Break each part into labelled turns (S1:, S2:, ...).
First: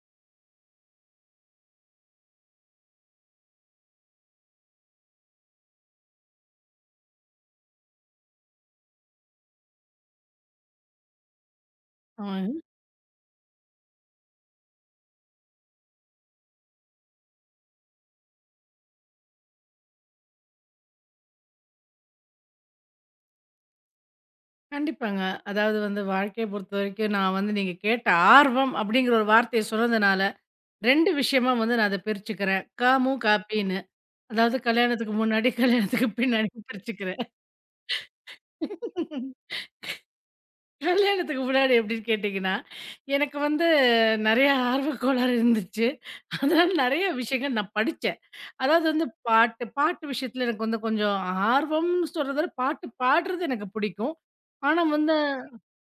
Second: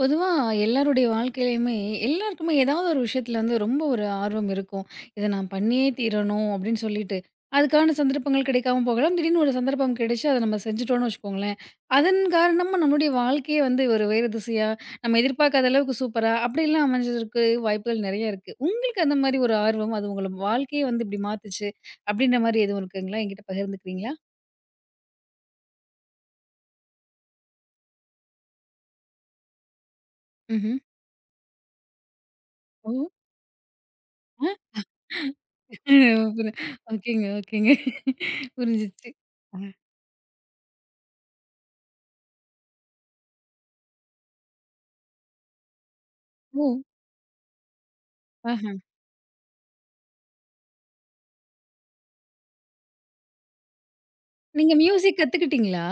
S1: பொதுவா எல்லாருடைய வாழ்க்கையிலயுமே எல்லாருக்குமே ஏதாவது ஒரு விஷயத்துல வந்து ரொம்ப ஒரு ஆர்வம் இருக்கும். இத நான் பண்ணியே தீரணும் அப்படின்னு சொல்லிட்டு, அதுக்கான சந்தர்ப்பங்கள் கிடைக்காம போகலாம். திடீர்னு ஒரு சந்தர்ப்பம் கிடைச்சு, அத நம்ம செஞ்சுட்டோம்னு வச்சுக்கோங்களேன். அதன்
S2: ஆ,
S1: காரணமா நம்மளுடைய வாழ்க்கையே வந்து ஒரு வேறு திசையா, நம்ம எதிர்பார்க்காத அளவுக்கு சூப்பரா அப்படிலாம் அமைஞ்சதற்கு வாய்ப்புகள் நெறைய இருக்கு. உங்களுக்கு அந்த மாரி ஒரு ஆர்வம், அது உங்கள வாழ்க்கையே வந்து இப்படி மாத்துச்சு அப்படின்ற மாரி எதுவும் இருக்குங்களா? என்கிட்ட பகிர்ந்துக்கிறீங்களா?
S2: கண்டிப்பாங்க. அதாவது வந்து வாழ்க்கைய பொறுத்தவரைக்கும் நான் வந்து நீங்க கேட்ட ஆர்வம் அப்படிங்கிற ஒரு வார்த்தைய சொன்னதுனால,
S1: ம்ஹ்ம்.
S2: 2 விஷயமா வந்து நான் அத பிரிச்சுக்கிறேன்.
S1: ஓ!
S2: காமு, காப்பின்னு. அதாவது கல்யாணத்துக்கு முன்னாடி, கல்யாணத்துக்கு
S1: ஆ,
S2: பின்னாடின்னு பிரிச்சுக்கிறேன்.
S1: ஓகேங்க, ஓகேங்க. புரிஞ்சிச்சு. அ.
S2: கல்யாணத்துக்கு முன்னாடி எப்படின்னு கேட்டீங்கன்னா, எனக்கு வந்து நெறைய ஆர்வக் கோளாறு இருந்துச்சு.
S1: ஓ!
S2: அதனால நெறைய விஷயங்கள் நான் படிச்சேன்.
S1: ஆஹ.
S2: அதாவது வந்து பாட்டு பாட்டு விஷயத்துல எனக்கு வந்து கொஞ்சம் ஆர்வம்னு சொல்றத விட, பாட்டு பாடுறது எனக்கு பிடிக்கும்.
S1: நீங்க
S2: ஆனா வந்து
S1: மியூசிக் கத்துக்கிட்டீங்களா?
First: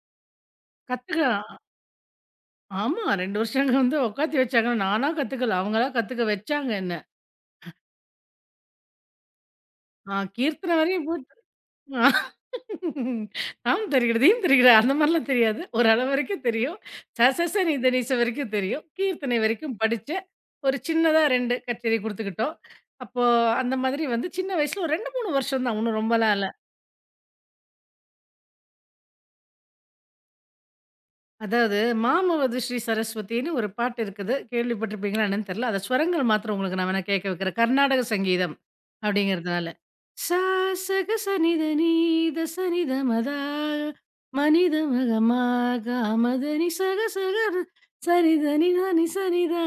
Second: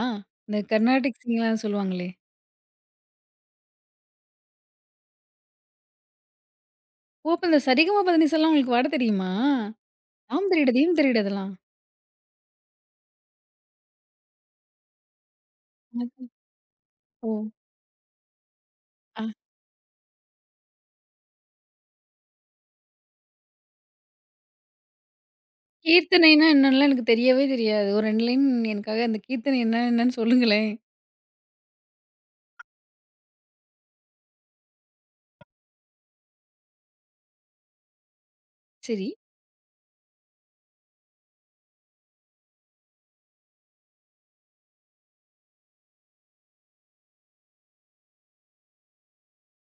S1: இந்த கர்நாடிக்
S2: கத்துக்க
S1: சிங்லாம் சொல்லுவாங்களே!
S2: ஆமா. 2 வருஷம் அங்க வந்து உட்காத்தி வச்சாங்க. நானா கத்துக்கல. அவங்களா கத்துக்க வச்சாங்க என்ன.
S1: ஓ! அப்ப இந்த சரிகம பதனிசாலாம் உங்களுக்கு வாட தெரியுமா?
S2: ஆ
S1: தாம் தெரியிட,
S2: கீர்த்தன
S1: தீம்
S2: வரையும்
S1: தெரியிட
S2: போட்டு
S1: இதெல்லாம்.
S2: தாம் தெரிகிறது, தீம் தெரிகிறது அந்த மாரிலாம் தெரியாது. ஒரு அளவு
S1: அது
S2: வரைக்கும் தெரியும். ச
S1: ஓ!
S2: ச ச நீ த, நி ச வரைக்கும் தெரியும்.
S1: ஆ,
S2: கீர்த்தனை வரைக்கும் படிச்சேன். ஒரு சின்னதா 2 கச்சேரி குடுத்துக்கிட்டோம். அப்போ அந்த மாதிரி வந்து சின்ன வயசுல ஒரு 2, 3 வருஷம் தான். ஒண்ணும் ரொம்பலாம்
S1: கீர்த்தனைனா
S2: இல்ல.
S1: என்னன்லாம் எனக்கு தெரியவே தெரியாது. ஒரு 2 லைன் எனக்காக அந்த கீர்த்தனை என்ன என்னன்னு சொல்லுங்களேன்.
S2: அதாவது, "மாமவது ஸ்ரீ சரஸ்வதின்னு" ஒரு பாட்டு இருக்குது. கேள்விப்பட்டிருப்பீங்களா என்னன்னு தெரியல. அத ஸ்வரங்கள் மாத்திரம் உங்களுக்கு நான் வேணா கேட்க வைக்கிறேன். கர்நாடக சங்கீதம்
S1: சரி.
S2: அப்படிங்கிறதுனால. "சா சக சனித நீத சனித மதா மனித மகமா காமதனி சக சக சரிதனி நனி சனிதா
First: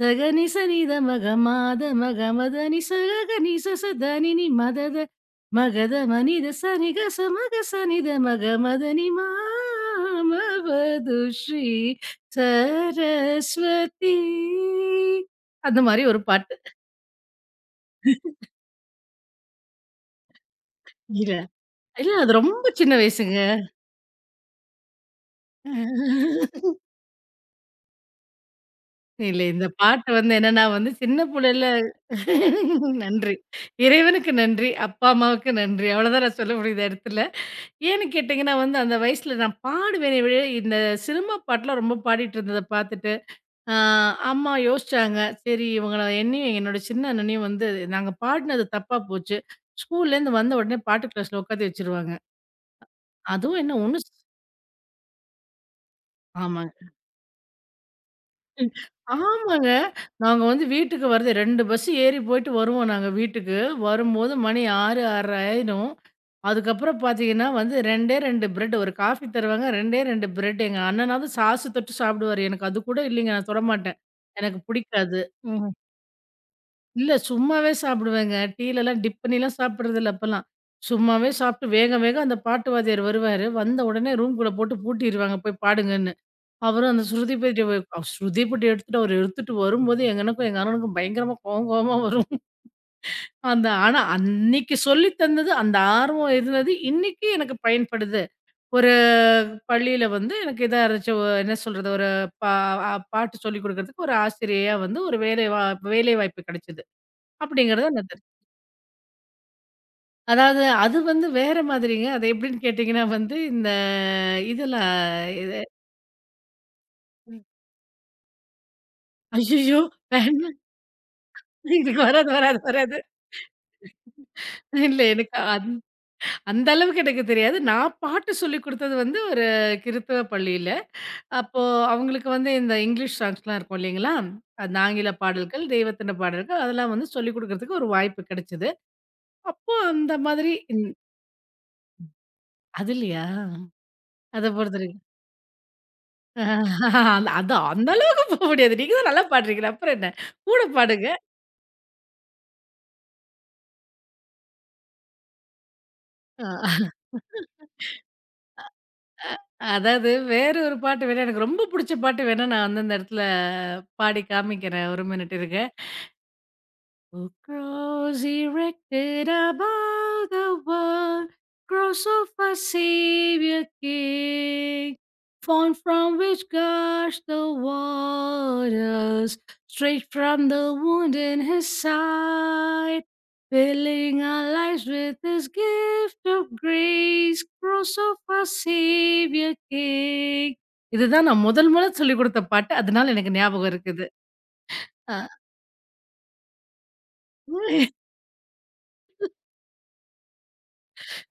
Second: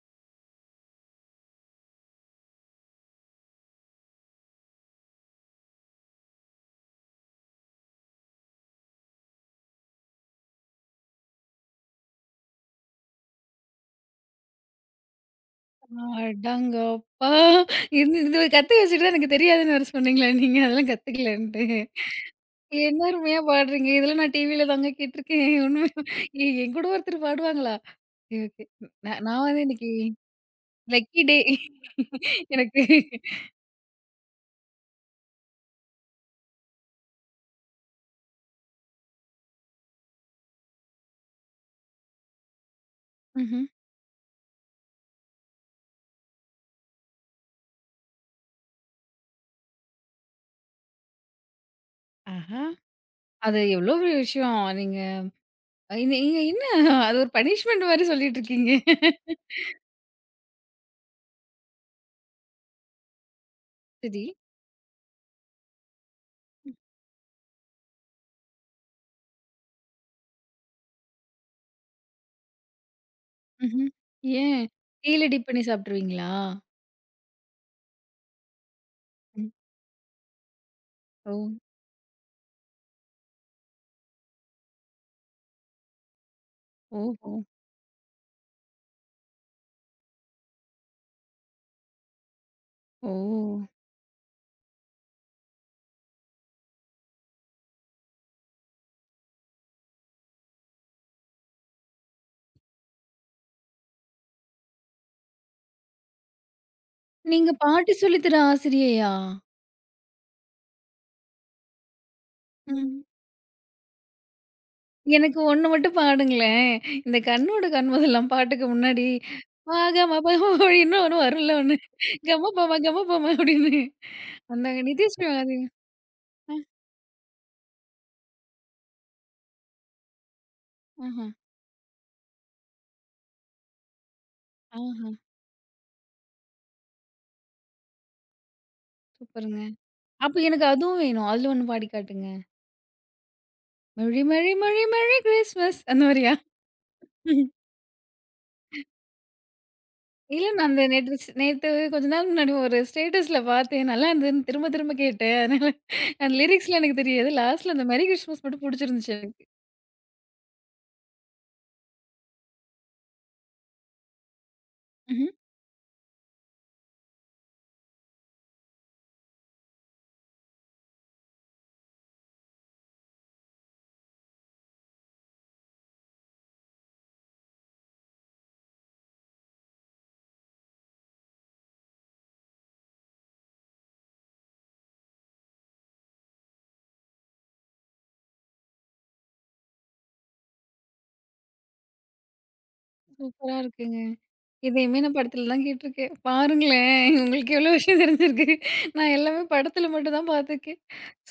S2: சகனி சனித மகமாத மகமதனி சககனி சசதனினி மதத" மகத மனித சனிக சமக சனித மக மதனி மாமவது ஸ்ரீ சரஸ்வதி அந்த மாதிரி ஒரு பாட்டு.
S1: அடங்கப்பா! இருந்து இது கத்து வச்சுட்டு தான் எனக்கு தெரியாதுன்னு வேற சொன்னீங்களா நீங்க? அதெல்லாம்
S2: இல்ல,
S1: கத்துக்கலன்ட்டு.
S2: இல்ல அது ரொம்ப சின்ன
S1: என்ன
S2: வயசுங்க.
S1: அருமையா பாடுறீங்க. இதெல்லாம் நான் டிவில தாங்க கேட்டுருக்கேன். உண்மையா என் கூட ஒருத்தர் பாடுவாங்களா? Okay, okay. நான்
S2: இல்ல
S1: நான் வந்து
S2: இந்த
S1: இன்னைக்கு
S2: பாட்டு வந்து என்னன்னா வந்து சின்ன
S1: லக்கி டே
S2: புள்ளைல
S1: எனக்கு.
S2: நன்றி. இறைவனுக்கு நன்றி, அப்பா அம்மாவுக்கு நன்றி. அவ்வளோதான் நான் சொல்ல முடியும் இந்த இடத்துல. ஏன்னு கேட்டீங்கன்னா வந்து அந்த வயசுல நான் பாடுவேனே ஒழிய இந்த சினிமா பாட்டுலாம் ரொம்ப பாடிட்டு இருந்தத பார்த்துட்டு
S1: ம்ஹ்ம்.
S2: ஆ, அம்மா யோசிச்சாங்க. சரி இவங்கள என்னையும் என்னோட சின்ன அண்ணனையும் வந்து நாங்க பாடுனது தப்பா போச்சு. ஸ்கூல்லேருந்து வந்த உடனே பாட்டு கிளாஸ்ல உட்காத்தி வச்சுருவாங்க.
S1: ஆஹா! அது
S2: அதுவும் என்ன
S1: எவ்ளோ
S2: ஒண்ணும்
S1: பெரிய விஷயம். நீங்க இது நீங்க என்ன
S2: ஆமாங்க.
S1: அது ஒரு பனிஷ்மென்ட் மாரி சொல்லிட்டு இருக்கீங்க.
S2: ஆமாங்க. நாங்க வந்து வீட்டுக்கு வரது 2 பஸ் ஏறி போயிட்டு வருவோம் நாங்க வீட்டுக்கு.
S1: சரி.
S2: வரும்போது மணி 6, 6:30 ஆயிரும். அதுக்கப்புறம் பார்த்தீங்கன்னா வந்து 2டே 2 பிரெட் ஒரு காஃபி தருவாங்க. 2டே 2 பிரெட் எங்க அண்ணனாவது சாசு தொட்டு சாப்பிடுவாரு. எனக்கு அது கூட இல்லைங்க. நான்
S1: ம்ஹ்ம்.
S2: தொடமாட்டேன். எனக்கு
S1: ஏன்?
S2: பிடிக்காது.
S1: டீல டிப் பண்ணி சாப்ட்டுருவீங்களா?
S2: இல்ல சும்மாவே சாப்பிடுவேங்க. டீலலாம் டிப்
S1: ம்.
S2: பண்ணிலாம் சாப்பிடுறது இல்ல அப்பலாம். சும்மாவே
S1: ஓ!
S2: சாப்பிட்டு வேக வேக அந்த பாட்டு வாத்தியார் வருவாரு. வந்த உடனே ரூம்குள்ள போட்டு பூட்டிருவாங்க போய் பாடுங்கன்னு. அவரும் அந்த
S1: ஓஹோ!
S2: ஸ்ருதி பெட்டிய வ அவ் ஸ்ருதி பெட்டி எடுத்துட்டு அவரு எடுத்துட்டு வரும்போது எங்க எனக்கும், எங்க அண்ணனுக்கும் பயங்கரமா கோவம் கோவமா வரும்.
S1: ஓ!
S2: அந்த ஆனா அன்னைக்கு சொல்லி தந்தது, அந்த ஆர்வம் இருந்தது இன்னைக்கு எனக்கு பயன்படுது. ஒரு பள்ளியில வந்து எனக்கு இதா இருந்துச்சு என்ன சொல்றது ஒரு பா அ பாட்டு சொல்லிக் குடுக்கறதுக்கு ஒரு ஆசிரியையா வந்து ஒரு வேலை வாய்ப்பு கிடைச்சது.
S1: நீங்க
S2: அப்படிங்கிறத
S1: பாட்டு
S2: நான்
S1: சொல்லி தர ஆசிரியையா?
S2: அதாவது அது வந்து வேற மாதிரிங்க. அது எப்படின்னு
S1: ம்.
S2: கேட்டீங்கன்னா வந்து, இந்த இதெல்லாம்
S1: எனக்கு
S2: இது
S1: ஒண்ணு மட்டும் பாடுங்களேன். இந்த
S2: ம்.
S1: கண்ணோட கண் முதலாம் பாட்டுக்கு முன்னாடி பா,
S2: ஐய்யய்யோ!
S1: க, ம, ப, ம
S2: வேண்டாம்.
S1: அப்படின்னு ஒண்ணு வரும்ல ஒண்ணு.
S2: எனக்கு வராது,
S1: கம,
S2: வராது,
S1: ப, ம,
S2: வராது.
S1: கம, ப, ம அப்படின்னு. அந்த
S2: இல்ல
S1: நிதிஷ்மி
S2: எனக்கு
S1: மாதிரி. அ,
S2: அந்த அளவுக்கு எனக்கு தெரியாது. நான் பாட்டு சொல்லிக் குடுத்தது வந்து ஒரு கிறித்தவ பள்ளியில.
S1: ஆஹ.
S2: அப்போ அவங்களுக்கு வந்து இந்த இங்கிலீஷ் சாங்ஸ்லாம் இருக்கும் இல்லைங்களா? அந்த
S1: ஆஹா!
S2: ஆங்கில பாடல்கள், தெய்வத்தின பாடல்கள் அதெல்லாம் வந்து சொல்லிக் குடுக்கறதுக்கு ஒரு வாய்ப்பு கிடைச்சது.
S1: சூப்பருங்க.
S2: அப்போ அந்த
S1: அப்ப
S2: மாதிரி
S1: எனக்கு அதுவும் வேணும். அதுல ஒண்ணு பாடி காட்டுங்க.
S2: அதுலயா?
S1: "மெர்ரி
S2: அத
S1: மெர்ரி
S2: பொறுத்த
S1: மெர்ரி மெர்ரி கிறிஸ்மஸ்" அந்த மாரியா?
S2: அந்த அதான் அந்த அளவுக்கு போக முடியாது. நீங்க தான் நல்லா பாடுறீங்களே! அப்புறம் என்ன?
S1: இல்ல
S2: கூட
S1: நான் அந்த
S2: பாடுங்க.
S1: நேத்து கொஞ்ச நாள் முன்னாடி ஒரு ஸ்டேட்டஸ்ல பார்த்தேன். நல்லா இருந்ததுன்னு திரும்ப திரும்ப கேட்டேன். அதனால அந்த லிரிக்ஸ்லாம்
S2: அ
S1: எனக்கு தெரியாது. லாஸ்ட்ல அந்த மெர்ரி கிறிஸ்மஸ் மட்டும் புடிச்சிருந்துச்சு எனக்கு.
S2: அதாவது வேற ஒரு பாட்டு வேணா எனக்கு ரொம்ப புடிச்ச பாட்டு வேணா நான் வந்து அந்த இடத்துல பாடி காமிக்கிறேன். ஒரு
S1: ம்ஹ்ம்.
S2: மினிட் இருங்க. Oh, cross erected above the world, cross of a Savior King, font from which gush the waters, straight from the wound in his side, filling our lives with his gift of grace, cross of a Savior King. இதுதான் நான் முதல் முதல் சொல்லிக் கொடுத்த பாட்டு. அதனால எனக்கு
S1: சூப்பரா
S2: ஞாபகம்
S1: இருக்குங்க.
S2: இருக்குது.
S1: இதையுமே நான்
S2: அ.
S1: படத்துல தான் கேட்டுருக்கேன். பாருங்களேன்! உங்களுக்கு எவ்ளோ விஷயம் தெரிஞ்சிருக்கு. நான் எல்லாமே படத்துல மட்டும் தான் பார்த்துருக்கேன்.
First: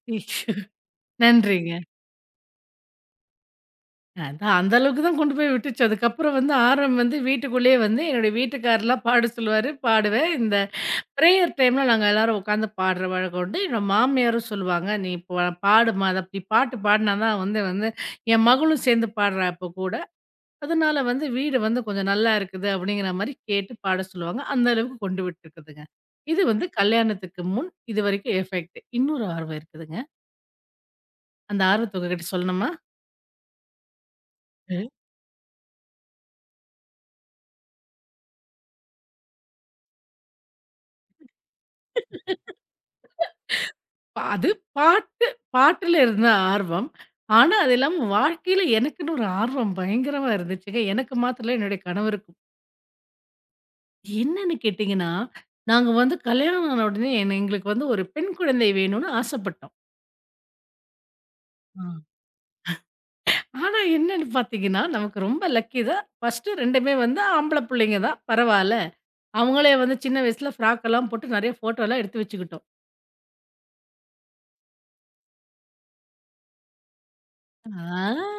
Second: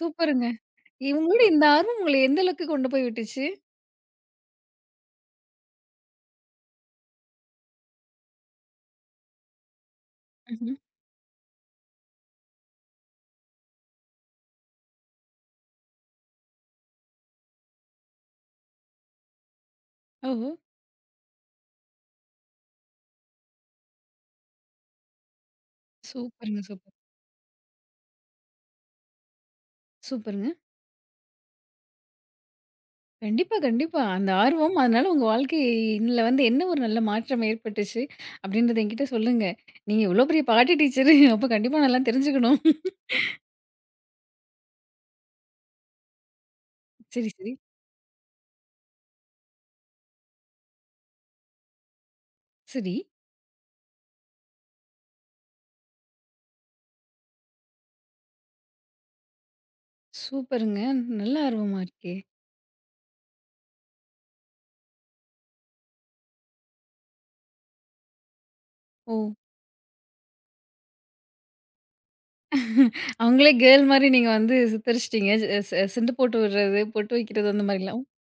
S1: சூப்பருங்க. இவங்களோட இந்த
S2: நன்றிங்க.
S1: ஆர்வம் உங்கள எந்த அளவுக்கு கொண்டு போய் விட்டுச்சு?
S2: அதான் அந்த அளவுக்கு தான் கொண்டு போய் விட்டுச்சு. அதுக்கப்புறம் வந்து வந்து வீட்டுக்குள்ளேயே வந்து என்னுடைய வீட்டுக்காரர்லாம் பாட சொல்லுவாரு. பாடுவேன். இந்த
S1: ம்ஹ்ம்.
S2: பிரேயர் டைம்ல நாங்க எல்லாரும் உட்காந்து பாடுற வழக்கம் உண்டு. என்னோட மாமியாரும் சொல்லுவாங்க, "நீ பாடுமா, அது அப்படி பாட்டு பாடுனா தான் வந்து வந்து என் மகளும் சேர்ந்து பாடுறா இப்போ கூட.
S1: ஓஹோ!
S2: அதனால வந்து வீடு வந்து கொஞ்சம் நல்லா இருக்குது." அப்படிங்கிற மாரி கேட்டு பாட சொல்லுவாங்க. அந்த அளவுக்கு கொண்டு விட்டுருக்குதுங்க. இது
S1: சூப்பருங்க,
S2: வந்து
S1: சூப்பர்.
S2: கல்யாணத்துக்கு முன் இதுவரைக்கும் எஃபெக்ட். இன்னொரு ஆர்வம் இருக்குதுங்க.
S1: சூப்பருங்க.
S2: அந்த ஆர்வத்த உங்ககிட்ட சொல்லணுமா?
S1: கண்டிப்பா, கண்டிப்பா. அந்த ஆர்வம் அதனால உங்க வாழ்க்கையில வந்து என்ன ஒரு நல்ல மாற்றம் ஏற்பட்டுச்சு அப்படின்றத என்கிட்ட சொல்லுங்க. நீங்க இவ்ளோ பெரிய பாட்டு டீச்சரு அப்ப கண்டிப்பா நல்லா தெரிஞ்சுக்கணும்.
S2: அது பாட்டு பாட்டுல இருந்த ஆர்வம்.
S1: சரி, சரி,
S2: ஆனா, அது இல்லாம வாழ்க்கையில எனக்குன்னு ஒரு ஆர்வம் பயங்கரமா இருந்துச்சுங்க. எனக்கு மாத்திரம் இல்ல என்னுடைய கணவருக்கும்.
S1: சரி.
S2: என்னன்னு கேட்டீங்கன்னா, நாங்க வந்து கல்யாணம் ஆன உடனே என்ன எங்களுக்கு வந்து ஒரு பெண் குழந்தை வேணும்னு ஆசைப்பட்டோம்.
S1: சூப்பருங்க. நல்ல ஆர்வமா
S2: ஆ.
S1: இருக்கே!
S2: ஆனா, என்னன்னு பார்த்தீங்கன்னா, நமக்கு ரொம்ப லக்கி தான். ஃபர்ஸ்ட்டு 2மே வந்து ஆம்பள புள்ளைங்க தான். பரவால்ல.
S1: ஓ!
S2: அவங்களே வந்து சின்ன வயசுல ஃப்ராக் எல்லாம் போட்டு நெறைய ஃபோட்டோலாம் எடுத்து வச்சுக்கிட்டோம்.
S1: அவங்களே கேர்ள் மாரி நீங்க வந்து சித்தரிச்சுட்டீங்க. அ, செண்டு போட்டு விடுறது, பொட்டு வைக்கிறது அந்த மாரிலாம்.
S2: ஆ.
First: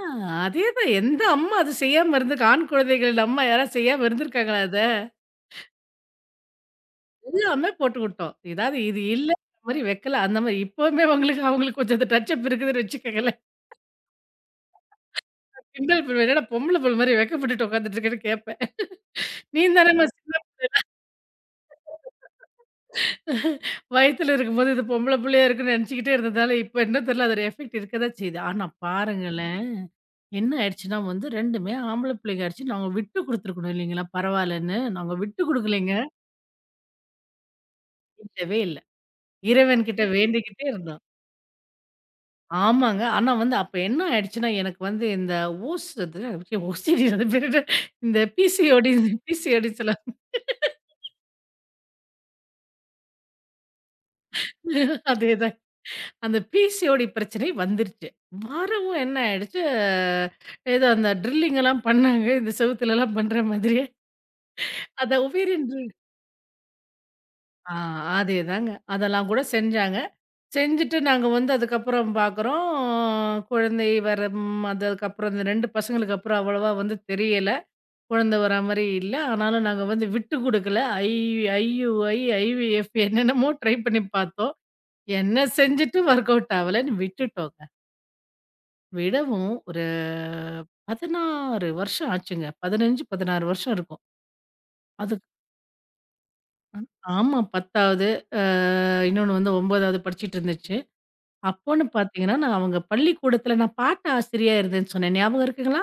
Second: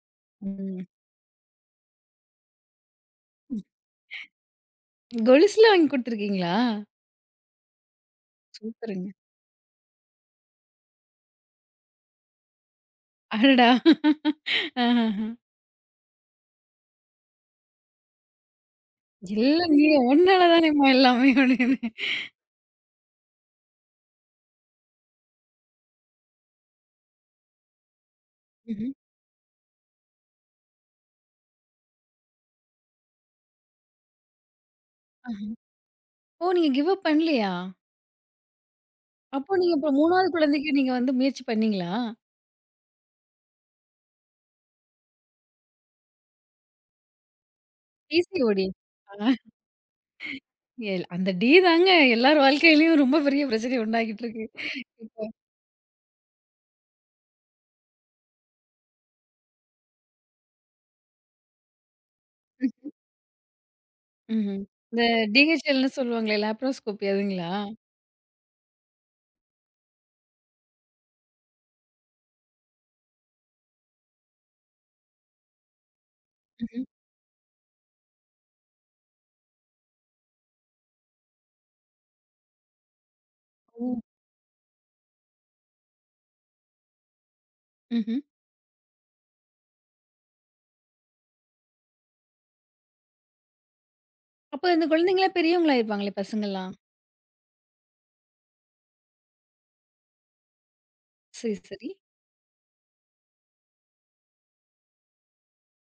S1: ம்.
S2: அதேதான் எந்த அம்மா அது செய்யாம இருந்திருக்கா? ஆண் குழந்தைகள் நம்ம யாராவது செய்யாம இருந்திருக்காங்களா
S1: கொலுசுலாம் வாங்கி குடுத்துருக்கீங்களா?
S2: எல்லாமே போட்டு விட்டோம். எதாவது இது
S1: சூப்பருங்க.
S2: இல்ல மாரி வைக்கல. அந்த மாரி இப்பவுமே அவங்களுக்கு அவங்களுக்கு கொஞ்சம் அந்த டச் அப் இருக்குதுன்னு வச்சுக்கங்களேன்.
S1: அடடா! ஆஹஹ.
S2: கிண்டல் பண்ணுவேன். என்னடா பொம்பள புள்ள மாரி வெட்கப்பட்டுட்டு உட்காந்துட்டு இருக்கேன்னு கேட்பேன்.
S1: இல்ல
S2: நீ
S1: நீ
S2: தானேம்மா சின்ன
S1: உன்னால தானேம்மா எல்லாமே அப்படின்னு.
S2: வயத்துல இருக்கும்போது இது பொம்பள புள்ளையா இருக்குன்னு நினச்சுக்கிட்டே இருந்ததால, இப்ப என்ன தெரியல அதோட எஃபெக்ட் இருக்க தான் செய்யுது. ஆனா
S1: ம்ஹ்ம்.
S2: பாருங்களேன், என்ன ஆயிடுச்சுன்னா வந்து 2மே ஆம்பள பிள்ளைங்க ஆயிடுச்சு. நாங்க விட்டு குடுத்துருக்கணும் இல்லைங்களா? பரவாயில்லன்னு. நாங்க விட்டு
S1: ஆஹ.
S2: குடுக்கலைங்க.
S1: ஓ! நீங்க கிவ் அப் பண்ணலையா?
S2: இல்லவே இல்ல.
S1: அப்போ நீங்க அப்புறம்
S2: இறைவன்கிட்ட
S1: 3வது
S2: வேண்டிக்கிட்டே
S1: குழந்தைக்கு நீங்க
S2: இருந்தோம்.
S1: வந்து முயற்சி பண்ணீங்களா?
S2: ஆமாங்க. ஆனா வந்து அப்ப என்ன ஆயிடுச்சுன்னா, எனக்கு வந்து இந்த ஓஸ் அது ஓசிடி அது பேரு என்ன? இந்த
S1: பிசிஓடி.
S2: பிசிஓடி
S1: ஆ,
S2: பிசிஓடி சொல்ல
S1: எல் அந்த டி தாங்க எல்லார் வாழ்க்கையிலயும் ரொம்ப பெரிய பிரச்சனைய உண்டாக்கிட்டு இருக்கு. இப்போ
S2: அதேதான். அந்த பிசிஓடி பிரச்சனை வந்துருச்சு. வரவும் என்ன ஆயிடுச்சு, ஏதோ அந்த ட்ரில்லிங் எல்லாம் பண்ணாங்க. இந்த செவுத்துலலாம் பண்ற மாதிரியே.
S1: ம்ஹ்ம். இந்த
S2: அத ஓவேரியன்
S1: டிஹெச்எல்ன்னு
S2: ட்ரில்
S1: சொல்லுவாங்களே லேப்ரோஸ்கோபி அதுங்களா?
S2: ஆ அதேதாங்க. அதெல்லாம் கூட செஞ்சாங்க. செஞ்சுட்டு நாங்க வந்து அதுக்கப்புறம் பார்க்குறோம், குழந்தை வரம் அதுக்கப்புறம் இந்த 2 பசங்களுக்கு அப்புறம் அவ்வளவா
S1: ம்ஹ்ம்.
S2: வந்து தெரியல. குழந்த வரா மாரி இல்ல. ஆனாலும் நாங்க வந்து விட்டு குடுக்கல. ஐ, ஐயுஐ, ஐவிஎஃப் என்னென்னமோ ட்ரை
S1: ஓ!
S2: பண்ணி பார்த்தோம். என்ன செஞ்சுட்டும் ஒர்க் அவுட் ஆவலன்னு விட்டுட்டோங்க.
S1: ம்ஹ்ம்.
S2: விடவும் ஒரு 16 வருஷம் ஆச்சுங்க. 15, 16 வருஷம் இருக்கும்.
S1: அப்போ இந்த
S2: அதுக்
S1: குழந்தைங்களா பெரியவங்களாயிருப்பாங்களே பசங்கள்லாம்.
S2: ஆமா 10வது அ இன்னொன்னு வந்து 9வது படிச்சுட்டு இருந்துச்சு.
S1: சரி,
S2: அப்போன்னு
S1: சரி.
S2: பார்த்தீங்கன்னா, நான் அவங்க பள்ளிக்கூடத்தில நான் பாட்ட ஆசிரியா இருந்தேன்னு சொன்னேன். ஞாபகம் இருக்குங்களா?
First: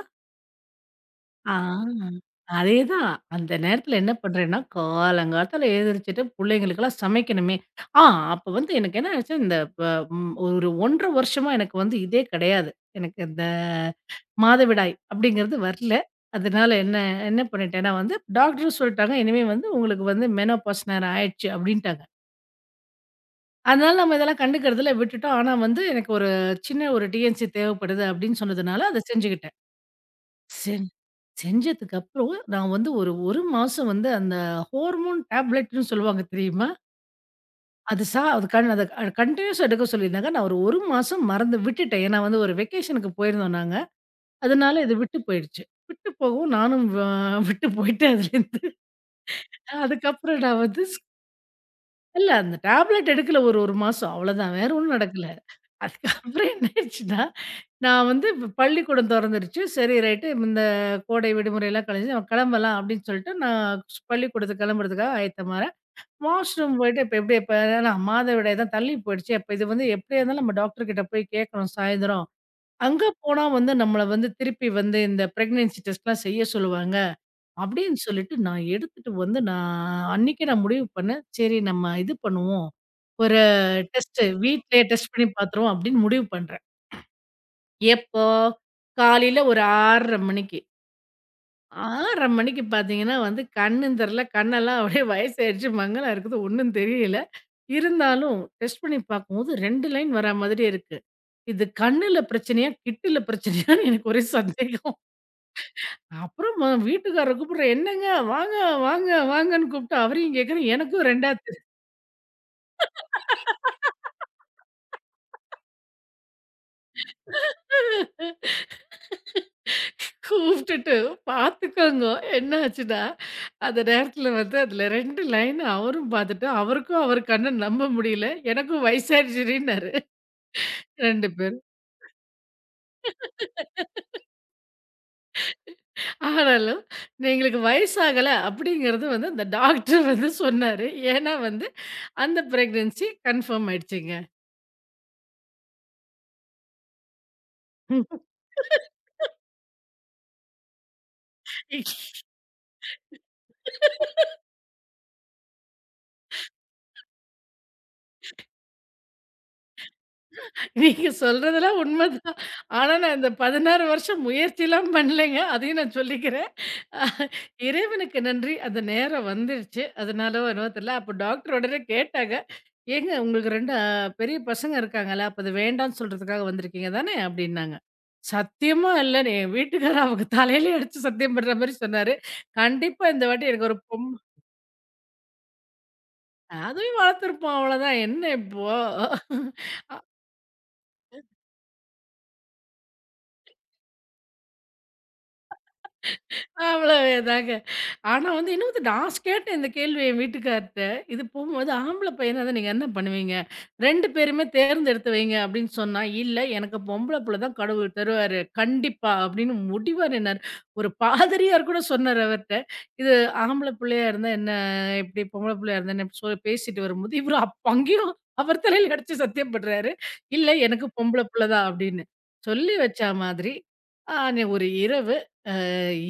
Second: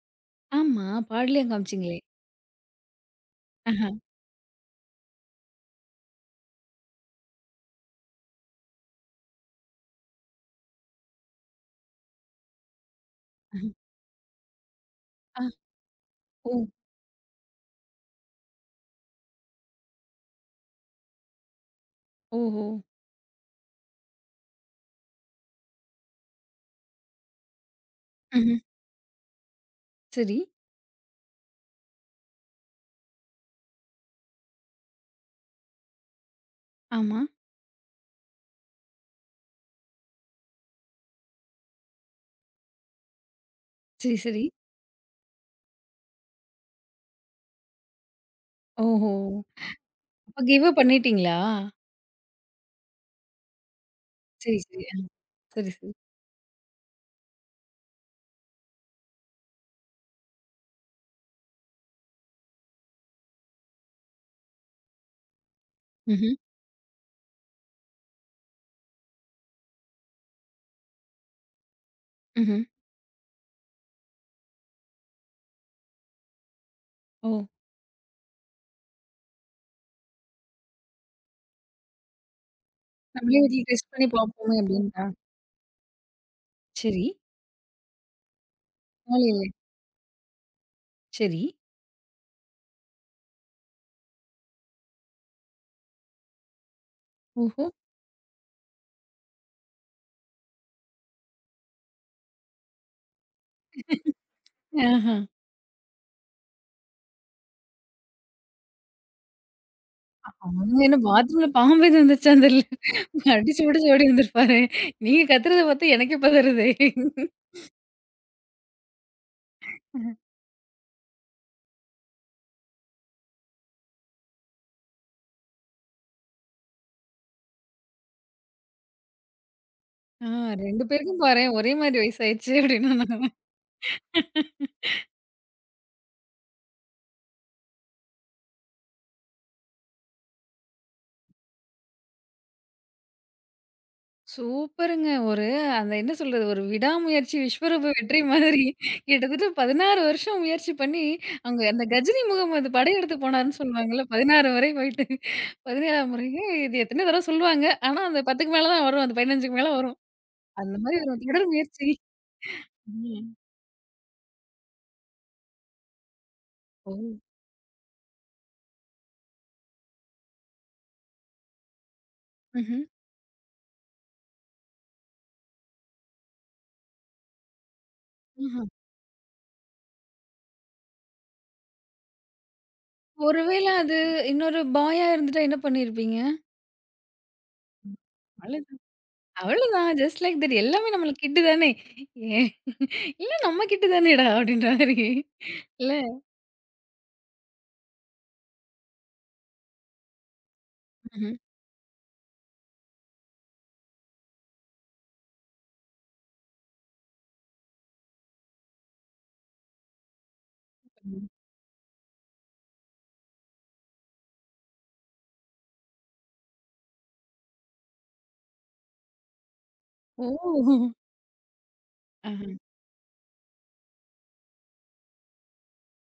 S1: ஆமா. பாடலயும் காமிச்சீங்களே!
S2: ஆ. அதேதான். அந்த
S1: ஆஹா.
S2: நேரத்துல என்ன பண்றேன்னா, காலங்காத்தால எழுந்திரிச்சுட்டு புள்ளைங்களுக்கெல்லாம் சமைக்கணுமே. ஆ அப்ப வந்து எனக்கு என்ன ஆச்சு, இந்த ப ம் ஒரு 1 1/2 வருஷமா எனக்கு வந்து இதே கிடையாது. எனக்கு இந்த
S1: அஹ.
S2: மாதவிடாய்
S1: ஆ.
S2: அப்படிங்கிறது வரல.
S1: ஓ!
S2: அதனால என்ன என்ன பண்ணிட்டேன்னா வந்து, டாக்டரும் சொல்லிட்டாங்க, "இனிமே வந்து உங்களுக்கு வந்து மெனோபாஸ் நேரம் ஆயிடுச்சு" அப்படின்ட்டாங்க.
S1: ஓஹோ!
S2: அதனால நம்ம இதெல்லாம் கண்டுக்கிறதில்ல விட்டுட்டோம். ஆனா வந்து எனக்கு ஒரு சின்ன ஒரு டிஎன்சி தேவைப்படுது அப்படின்னு
S1: ம்ஹ்ம்.
S2: சொன்னதுனால, அத செஞ்சுக்கிட்டேன்.
S1: சரி.
S2: செஞ் செஞ்சதுக்கு அப்புறம், நான் வந்து ஒரு 1 மாசம் வந்து அந்த ஹார்மோன் டேப்லெட்ன்னு சொல்லுவாங்க தெரியுமா?
S1: ஆமா.
S2: அது அது அத கன்டினியூஸா எடுக்க சொல்லியிருந்தாங்க. நான் ஒரு 1 மாசம் மறந்து விட்டுட்டேன். ஏன்னா வந்து ஒரு வெக்கேஷனுக்கு போயிருந்தோம் நாங்க.
S1: சரி, சரி.
S2: அதனால இது விட்டு போயிடுச்சு. விட்டு போகவும் நானும் விட்டு போயிட்டேன் அதுலேருந்து.
S1: ஓஹோ!
S2: அதுக்கப்புறம்
S1: அப்ப
S2: நான்
S1: கிவ் அப்
S2: வந்து
S1: பண்ணிட்டீங்களா?
S2: இல்ல அந்த டேப்லெட் எடுக்கல ஒரு 1 மாசம் அவ்வளோதான்.
S1: சரி,
S2: வேற
S1: சரி.
S2: ஒண்ணும்
S1: ஆ.
S2: நடக்கல.
S1: சரி, சரி.
S2: அதுக்கப்புறம் என்ன ஆயிடுச்சுன்னா, நான் வந்து பள்ளிக்கூடம் தொறந்துருச்சு. சரி ரைட்டு இந்த கோடை விடுமுறைலாம் கழிஞ்சு நம்ம கிளம்பலாம் அப்படின்னு சொல்லிட்டு, நான் பள்ளிக்கூடத்துக்கு கிளம்புறதுக்காக ஆயத்தமாறேன்.
S1: ம்ஹ்ம்.
S2: வாஷ்ரூம் போயிட்டு இப்ப எப்படி இப்ப ஏன்னா மாதவிடாய் தான் தள்ளி போயிடுச்சு. அப்ப இது வந்து எப்படியா இருந்தாலும் நம்ம டாக்டர் கிட்ட போய் கேட்கணும் சாயந்தரம்.
S1: ம்ஹ்ம்.
S2: அங்க போனா வந்து நம்மள வந்து திருப்பி வந்து இந்த பிரெக்னன்சி டெஸ்ட்லாம் செய்ய சொல்லுவாங்க.
S1: ஓ!
S2: அப்படின்னு சொல்லிட்டு நான் எடுத்துட்டு வந்து நான் அன்னைக்கே நான் முடிவு பண்ணேன். சரி நம்ம இது பண்ணுவோம்.
S1: நம்மளே
S2: ஒரு
S1: வீட்ல டெஸ்ட் பண்ணி
S2: டெஸ்ட்டு
S1: பார்ப்போமே
S2: வீட்லயே
S1: அப்டின்ட்டா.
S2: டெஸ்ட் பண்ணி பார்த்துருவோம் அப்படின்னு முடிவு பண்றேன்.
S1: சரி.
S2: எப்போ?
S1: நாள்
S2: காலையில
S1: இல்லை.
S2: ஒரு 6:30 மணிக்கு.
S1: சரி.
S2: 6:30 மணிக்கு பார்த்தீங்கன்னா வந்து கண்ணும் தெர்ல, கண்ணெல்லாம் அப்படியே வயசாயிடுச்சு, மங்கலா இருக்குது, ஒண்ணும் தெரியல.
S1: ஓஹோ!
S2: இருந்தாலும் டெஸ்ட் பண்ணி பார்க்கும்போது 2 லைன் வரா மாதிரி இருக்கு. இது கண்ணுல பிரச்சனையா? கிட்டுல பிரச்சனையான்னு எனக்கு ஒரே சந்தேகம்.
S1: ஆஹா.
S2: அப்புறம் ம வீட்டுக்காரர கூப்பிடுறேன். "என்னங்க வாங்க, வாங்க, வாங்கன்னு கூப்பிட்டா அவரையும் கேட்குறேன்,
S1: அவங்க என்ன
S2: எனக்கும் 2ஆ
S1: பாத்ரூம்ல
S2: தெரி"
S1: பாம்பு எதுவும் வந்துருச்சா தெர்ல. அடிச்சு புடிச்சு ஓடி வந்திருப்பாரு. நீங்க கத்துறத பார்த்தா எனக்கே பதறுதே. ம்.
S2: கூப்பிட்டுட்டு பார்த்துக்கோங்க. என்னாச்சுன்னா, அந்த நேரத்தில வந்து அதில 2 லைன் அவரும் பார்த்துட்டு, அவருக்கும் அவர் கண்ண நம்ப முடியல. எனக்கும் வயசாயிடுச்சுடின்னாரு
S1: ஆ, 2 பேருக்கும்
S2: 2
S1: பாரேன்
S2: பேரும்.
S1: ஒரே மாரி வயசாயிருச்சு அப்டின்னா
S2: ஆனாலும் எங்களுக்கு வயசாகல அப்படிங்கிறது வந்து அந்த டாக்டர் வந்து சொன்னாரு. ஏன்னா வந்து அந்த பிரெக்னன்சி கன்ஃபர்ம் ஆயிடுச்சுங்க.
S1: சூப்பருங்க. ஒரு அந்த என்ன சொல்றது? ஒரு விடாமுயற்சி விஸ்வரூப வெற்றி மாதிரி கிட்டத்தட்ட 16 வருஷம் முயற்சி பண்ணி, அவங்க அந்த கஜினி முகமது படையெடுத்து போனாருன்னு சொல்லுவாங்கல்ல. 16 வரை போயிட்டு 17ஆம் முறையே இது எத்தனையோ தடவ சொல்லுவாங்க. ஆனா அந்த 10க்கு மேல தான் வரும். அந்த 15க்கு மேல வரும். அந்த மாதிரி
S2: நீங்க
S1: ஒரு தொடர்
S2: சொல்றதெல்லாம்
S1: முயற்சி.
S2: உண்மைதான். ஆனா, நான் இந்த
S1: ம்.
S2: 16 வருஷம் முயற்சிலாம் பண்ணலைங்க. அதையும் நான் சொல்லிக்கிறேன்.
S1: ஓ!
S2: அஹ், இறைவனுக்கு நன்றி. அந்த நேரம் வந்துருச்சு. அதனாலவோ என்னவோ தெரியல. அப்ப டாக்டர் உடனே கேட்டாங்க.
S1: ம்ஹ்ம்.
S2: "ஏங்க உங்களுக்கு 2 பெரிய பசங்க இருக்காங்கல்ல, அப்ப அது வேண்டான்னு சொல்றதுக்காக வந்திருக்கீங்க தானே?" அப்படின்னாங்க.
S1: ம்ஹ்ம்.
S2: சத்தியமா இல்லன்னு என் வீட்டுக்காரர் அவங்க தலையிலேயே அடிச்சு சத்தியம் பண்ற மாரி சொன்னாரு. கண்டிப்பா இந்த வாட்டி
S1: ஒருவேள
S2: எனக்கு ஒரு
S1: அது இன்னொரு பாயா இருந்துட்டா என்ன பண்ணியிருப்பீங்க?
S2: அதுவும் வளர்த்துருப்போம் அவ்வளோதான். என்ன இப்போ?
S1: அவ்வளவுதான். Just like that. எல்லாமே நம்மளுக்கு கிட்டு தானே. ஏ, இல்ல நம்ம கிட்டு தானேடா! அப்படின்ற மாரி. இல்ல.
S2: அவ்வளவேதாங்க. ஆனா வந்து இன்னும் வந்து நான் கேட்டேன் இந்த கேள்விய என் வீட்டுக்கார்ட்ட. "இது
S1: ம்ஹ்ம்.
S2: போகும்போது ஆம்பள பையனா இருந்தா நீங்க என்ன பண்ணுவீங்க? 2 பேருமே தேர்ந்தெடுத்து வைங்க" அப்படின்னு சொன்னா, "இல்ல எனக்கு பொம்பள புள்ள தான் கடவுள் தருவாரு. கண்டிப்பா" அப்படின்னு முடிவா நின்னாரு. ஒரு பாதிரியார் கூட சொன்னாரு அவர்ட்ட. இது ஆம்பள புள்ளையா இருந்தா என்ன? இப்படி பொம்பள புள்ளையா இருந்தா என்ன? இப்படி சொல்லி பேசிட்டு வரும்போது, இவரு அங்கேயும் அவர் தலையில அடிச்சு சத்தியம் பண்றாரு. "இல்ல எனக்கு
S1: ஓ!
S2: பொம்பள புள்ள தான்" அப்படின்னு.
S1: ஆஹா.
S2: சொல்லி வச்சா மாதிரி, ஆ நீ ஒரு இரவு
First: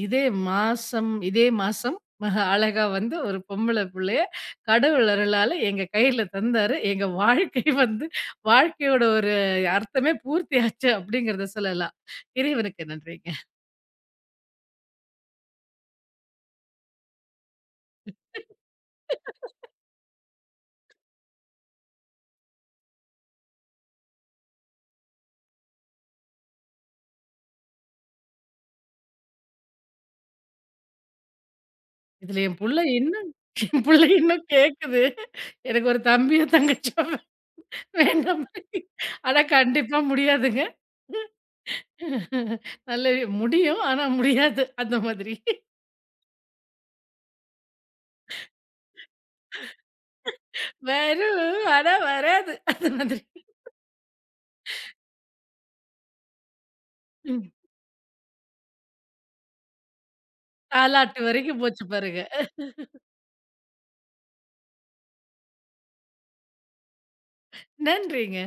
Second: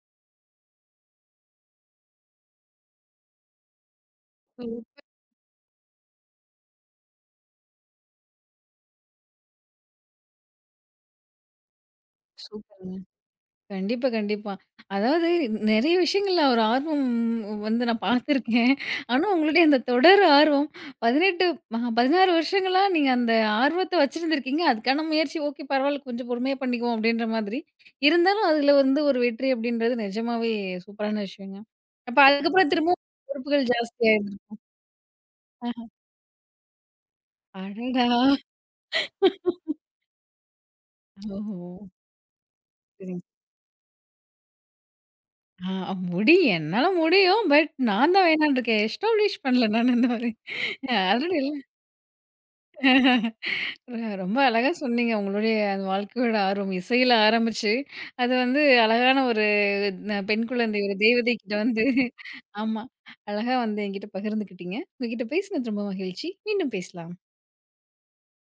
S2: இதே மாசம் இதே மாசம் மக அழகா வந்து ஒரு பொம்பள புள்ளைய
S1: ஓ!
S2: கடவுள் அருளால எங்க கையில தந்தாரு. எங்க வாழ்க்கை வந்து வாழ்க்கையோட ஒரு அர்த்தமே பூர்த்தியாச்சு அப்டிங்கிறத சொல்லலாம். இறைவனுக்கு
S1: சூப்பருங்க.
S2: நன்றிங்க.
S1: கண்டிப்பா, கண்டிப்பா. அதாவது நெறைய விஷயங்கள்ல ஒரு ஆர்வம் வந்து நான் பார்த்துருக்கேன். ஆனா, உங்களுடைய அந்த தொடர் ஆர்வம் 18 ம 16 வருஷங்களா நீங்க அந்த ஆர்வத்த வச்சிருந்திருக்கீங்க. அதுக்கான முயற்சி ஓகே பரவால்ல கொஞ்சம் பொறுமையா பண்ணிக்குவோம் அப்டின்ற மாதிரி. இருந்தாலும் அதுல வந்து ஒரு வெற்றி அப்டின்றது நிஜமாவே சூப்பரான விஷயங்க. அப்ப
S2: இதுல என்
S1: அதுக்கப்புறம்
S2: புள்ள
S1: திரும்பவும்
S2: இன்னும்
S1: பொறுப்புகள்
S2: என் புள்ள
S1: ஜாஸ்தியா
S2: இன்னும் கேட்குது.
S1: ஆ.
S2: எனக்கு ஒரு தம்பியோ, தங்கச்சியோ
S1: அடடா!
S2: வேண்டாம். ஆனா கண்டிப்பா முடியாதுங்க.
S1: ஓஹோ!
S2: நல்ல
S1: சரிங்க.
S2: முடியும். ஆனா முடியாது. அந்த மாதிரி.
S1: ஆ, முடியும் என்னால முடியும். பட் நான் தான் வேணான்னு இருக்கேன். எஸ்டாப்ளிஷ் பண்ணல நான் இந்த மாரி. ஆல்ரெடி
S2: வரும் ஆனா வராது. அந்த மாதிரி.
S1: ர- ரொம்ப அழகா சொன்னீங்க. உங்களுடைய அந்த வாழ்க்கையோட ஆர்வம். இசையில ஆரம்பிச்சு, அது வந்து அழகான ஒரு பெண் குழந்தை, ஒரு
S2: தாலாட்டு
S1: தேவதைகிட்ட
S2: வரைக்கும் போச்சு
S1: வந்து
S2: பாருங்க.
S1: ஆமா. அழகா வந்து என்கிட்ட பகிர்ந்துக்கிட்டீங்க. உங்ககிட்ட பேசினது ரொம்ப மகிழ்ச்சி. மீண்டும் பேசலாம்.
S2: நன்றிங்க.